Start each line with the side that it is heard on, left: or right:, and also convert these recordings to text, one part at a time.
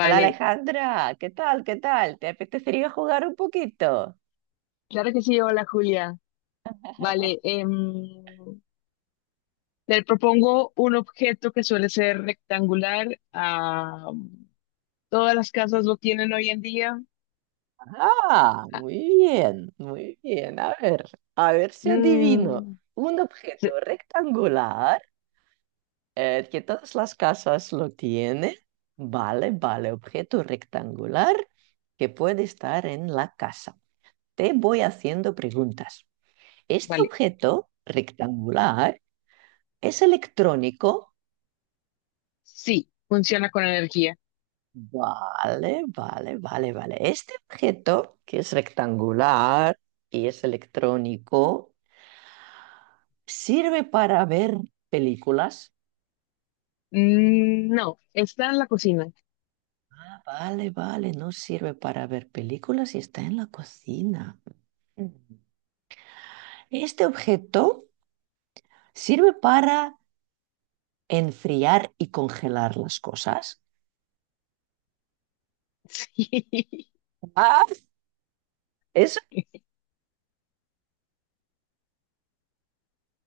right: Hola, Alejandra, ¿qué tal? ¿Qué tal? ¿Te apetecería jugar un poquito?
left: claro que sí, hola Julia. Vale, le propongo un objeto que suele ser rectangular. Ah, todas las casas lo tienen hoy en día.
right: Ah,
left: Ah,
right: muy bien, muy bien. A ver si adivino.
left: mm,
right: Un
left: se-
right: objeto rectangular que todas las casas lo tienen. Vale, vale, objeto rectangular que puede estar en la casa. Te voy haciendo preguntas. Este
left: vale,
right: objeto rectangular es electrónico.
left: sí, funciona con energía.
right: Vale, vale, vale, vale. Este objeto, que es rectangular y es electrónico, ¿sirve para ver películas?
left: Mm, no, está en la cocina.
right: Vale, vale, no sirve para ver películas y está en la cocina. Mm. Este objeto sirve para enfriar y congelar las cosas. Ah, eso
left: Sí,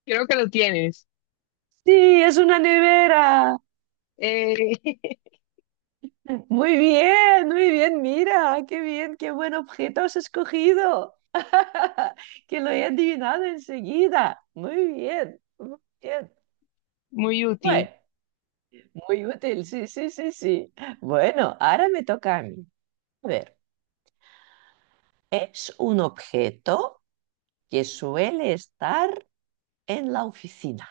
left: creo que lo tienes.
right: sí, es una nevera.
left: Eh,
right: Muy bien, mira, qué bien, qué buen objeto has escogido. Que lo he adivinado enseguida. Muy bien, muy bien.
left: muy útil.
right: Bueno, muy útil, sí, sí, sí, sí. Bueno, ahora me toca a mí. A ver, es un objeto que suele estar en la oficina.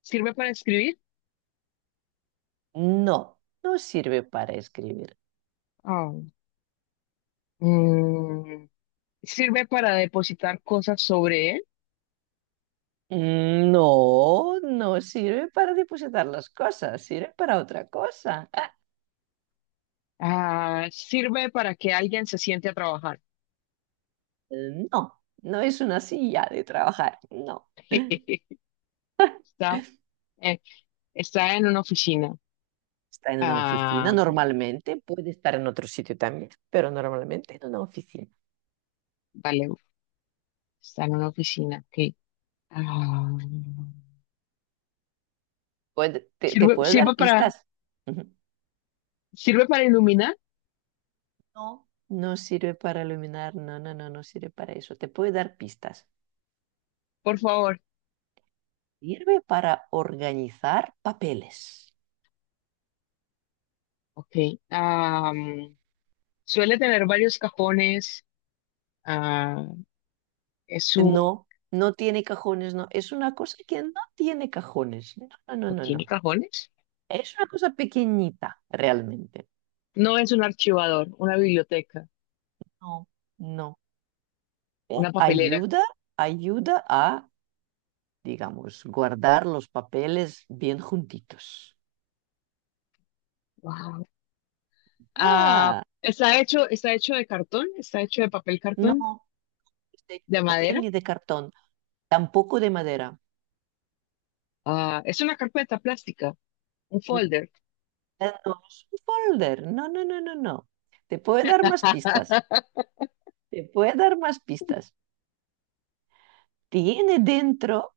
left: ¿Sirve para escribir?
right: No, no sirve para escribir.
left: Ah, mm, ¿Sirve para depositar cosas sobre él?
right: No, no sirve para depositar las cosas, sirve para otra cosa. Ah,
left: Ah, sirve para que alguien se siente a trabajar.
right: no, no es una silla de trabajar, no.
left: Está, eh, está en una oficina.
right: Está en una oficina
left: Ah,
right: normalmente, puede estar en otro sitio también, pero normalmente en una oficina.
left: vale, está en una oficina. Ok. Ah,
right: Te,
left: sirve,
right: puede
left: sirve
right: dar
left: para,
right: pistas. Ujú.
left: sirve para iluminar,
right: No. No sirve para iluminar, no, no, no, no sirve para eso. Te puede dar pistas.
left: por favor.
right: Sirve para organizar papeles.
left: Ok. Ah, suele tener varios cajones. Ah, es un,
right: No, no tiene cajones, no. Es una cosa que no tiene cajones. No, no, no,
left: ¿No
right: no,
left: tiene
right: no.
left: cajones?
right: Es una cosa pequeñita, realmente.
left: No es un archivador, una biblioteca,
right: No. No.
left: una papelera.
right: Ayuda, ayuda a, digamos, guardar los papeles bien juntitos.
left: Ah,
right: Ah,
left: está hecho de papel cartón,
right: no está hecho de
left: de
right: papel
left: madera.
right: ni de cartón, tampoco de madera.
left: Ah, es una carpeta plástica, un folder.
right: No es un folder. No, no, no, no, no. Te puede dar más pistas. Te puede dar más pistas. Tiene dentro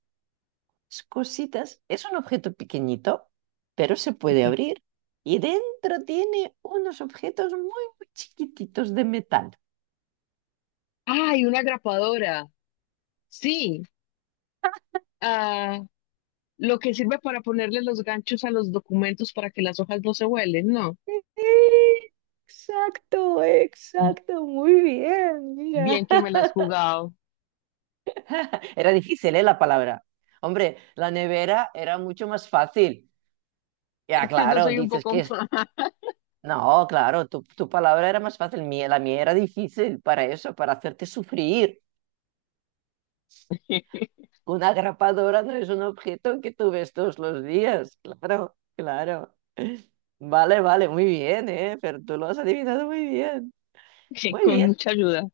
right: cositas. Es un objeto pequeñito, pero se
left: ¿Por
right: puede
left: qué?
right: abrir. Y dentro tiene unos objetos muy, muy chiquititos de metal.
left: ¡Ay, una grapadora! Sí, ah, lo que sirve para ponerle los ganchos a los documentos para que las hojas no se vuelen, ¿no?
right: Exacto, exacto, muy bien, mira.
left: Bien que me las has jugado.
right: Era difícil, ¿eh? La palabra. Hombre, la nevera era mucho más fácil. Ya,
left: Es que yo
right: claro,
left: soy un
right: dices
left: poco
right: que es...
left: más,
right: No, claro, tu palabra era más fácil. La mía era difícil para eso, para hacerte sufrir. Una grapadora no es un objeto que tú ves todos los días. Claro, claro. Vale, vale, muy bien, ¿eh? Pero tú lo has adivinado muy bien. Muy
left: con
right: bien.
left: mucha ayuda.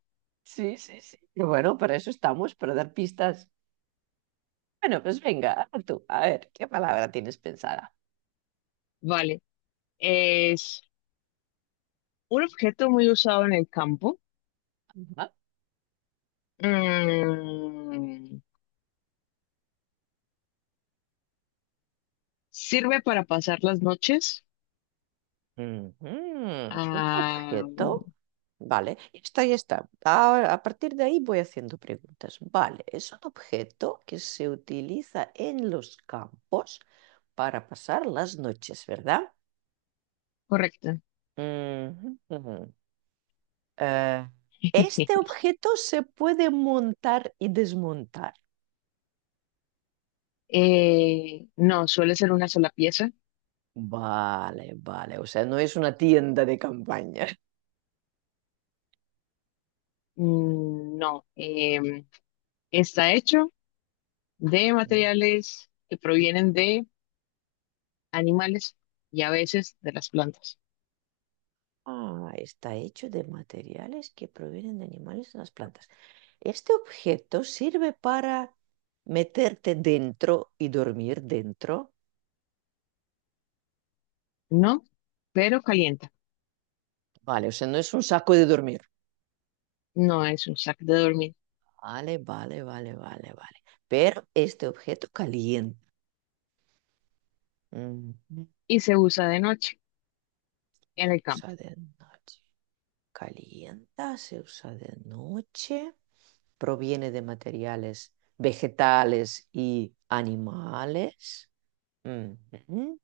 right: Sí, sí, sí. Y bueno, para eso estamos, para dar pistas. Bueno, pues venga, a tú, a ver, ¿qué palabra tienes pensada?
left: Vale, es un objeto muy usado en el campo.
right: Ajá.
left: Mm, sirve para pasar las noches.
right: Ujú. Un
left: Ah,
right: objeto. Vale, y está, ya está. Ahora, a partir de ahí voy haciendo preguntas. Vale, es un objeto que se utiliza en los campos para pasar las noches, ¿verdad?
left: correcto.
right: Ujú, ujú. Eh, este objeto se puede montar y desmontar.
left: No, suele ser una sola pieza.
right: Vale, vale. O sea, no es una tienda de campaña.
left: Mm, no, está hecho de
right: Mm.
left: materiales que provienen de animales y a veces de las plantas.
right: Ah, está hecho de materiales que provienen de animales en las plantas. Este objeto sirve para meterte dentro y dormir dentro.
left: No, pero calienta.
right: Vale, o sea, no es un saco de dormir.
left: No es un sac de dormir
right: Vale, vale, vale, vale, vale. Pero este objeto calienta. Ujú.
left: y se usa de noche
right: Se
left: en el campo.
right: usa de noche. Calienta, se usa de noche. Proviene de materiales vegetales y animales. Mm -hmm.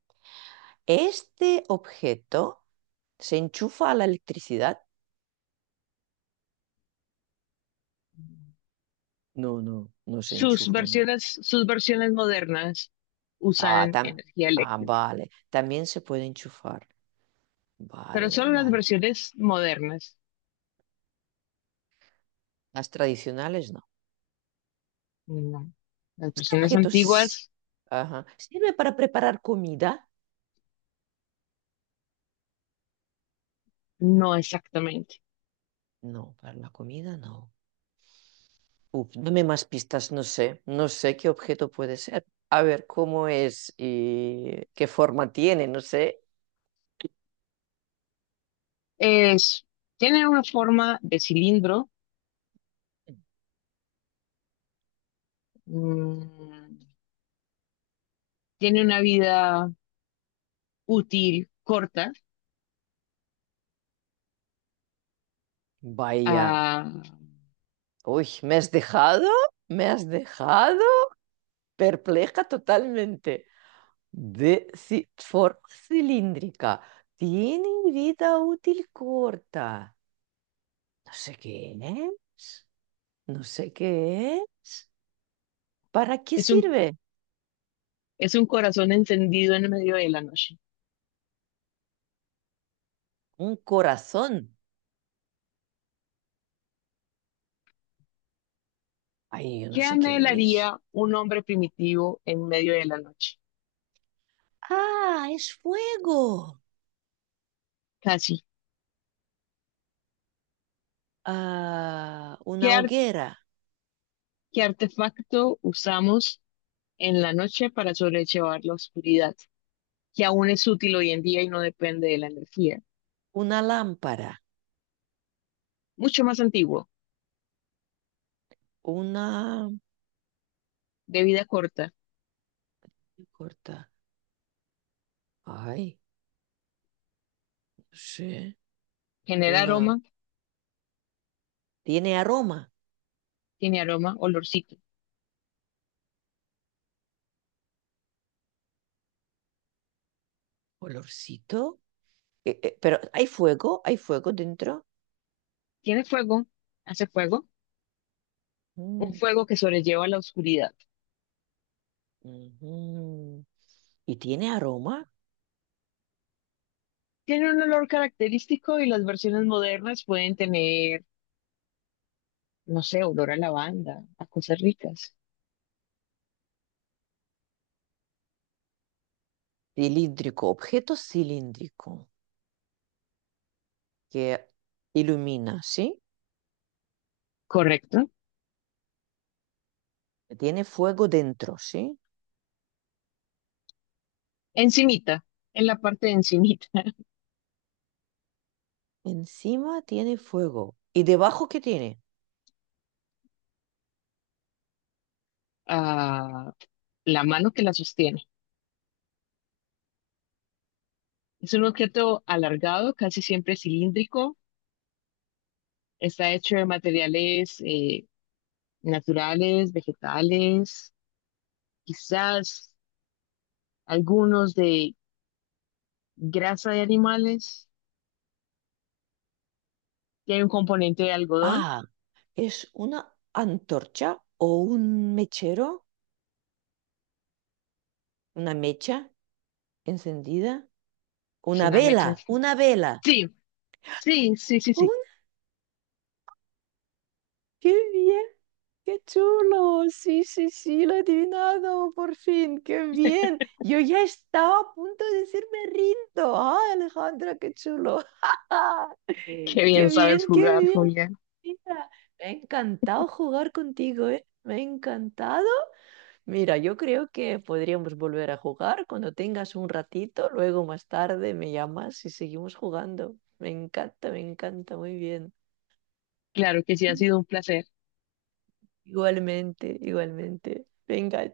right: ¿Este objeto se enchufa a la electricidad? No, no, no se
left: Sus
right: enchufa, no.
left: versiones, sus versiones modernas
right: Ah,
left: usan
right: tam
left: energía
right: Ah,
left: eléctrica,
right: vale. También se puede enchufar.
left: pero
right: Vale,
left: solo las
right: vale.
left: versiones modernas.
right: Las tradicionales no.
left: No, las
right: ¿Este
left: versiones
right: objeto s-
left: antiguas,
right: Ajá. ¿Sirve para preparar comida?
left: no exactamente.
right: No, para la comida no. Uf, dame más pistas, no sé, no sé qué objeto puede ser. A ver cómo es y qué forma tiene, no sé.
left: Es, tiene una forma de cilindro, mm, tiene una vida útil corta,
right: Vaya,
left: ah,
right: uy, ¿me has dejado? ¿Me has dejado? Perpleja totalmente. Forma cilíndrica, tiene vida útil corta. No sé qué es, no sé qué es. ¿Para qué
left: es un,
right: sirve?
left: es un corazón encendido en medio de la noche.
right: Un corazón. Ay, yo
left: ¿Qué
right: no sé qué es.
left: anhelaría un hombre primitivo en medio de la noche?
right: Ah, es fuego.
left: Casi.
right: Ah,
left: ¿Qué,
right: una
left: ar-
right: hoguera,
left: ¿qué artefacto usamos en la noche para sobrellevar la oscuridad, que aún es útil hoy en día y no depende de la energía?
right: una lámpara,
left: Mucho más antiguo,
right: una...
left: de vida corta,
right: ¿qué corta? Ay, no sé.
left: genera
right: Una...
left: aroma,
right: Tiene aroma,
left: tiene aroma, olorcito.
right: olorcito. Pero hay fuego dentro.
left: Tiene fuego, hace fuego, un
right: Mm,
left: fuego que sobrelleva la oscuridad.
right: ujú. Y tiene aroma
left: Tiene un olor característico y las versiones modernas pueden tener, no sé, olor a lavanda, a cosas ricas.
right: cilíndrico, objeto cilíndrico que ilumina, ¿sí?
left: ¿Correcto?
right: Que tiene fuego dentro, ¿sí?
left: Encimita, en la parte de encimita,
right: Encima tiene fuego. ¿Y debajo qué tiene?
left: a la mano que la sostiene. Es un objeto alargado, casi siempre cilíndrico. Está hecho de materiales naturales, vegetales, quizás algunos de grasa de animales, tiene un componente de algodón,
right: Ah, es una antorcha o un mechero, una mecha encendida,
left: es
right: una
left: una mecha.
right: vela, una vela.
left: Sí, sí, sí, sí,
right: ¡Oh!
left: sí.
right: ¡Qué bien! ¡Qué chulo! Sí, sí, sí, lo he adivinado por fin. ¡Qué bien! Yo ya estaba a punto de decirme rindo. ¡Ay, Alejandra, qué chulo!
left: Qué
right: ¡Qué
left: bien sabes
right: bien, qué
left: jugar,
right: bien!
left: Julián.
right: Mira, me ha encantado jugar contigo, ¿eh? Me ha encantado. Mira, yo creo que podríamos volver a jugar cuando tengas un ratito, luego más tarde me llamas y seguimos jugando. Me encanta, muy bien.
left: Claro que sí, ha sido un placer.
right: Igualmente, igualmente. Venga,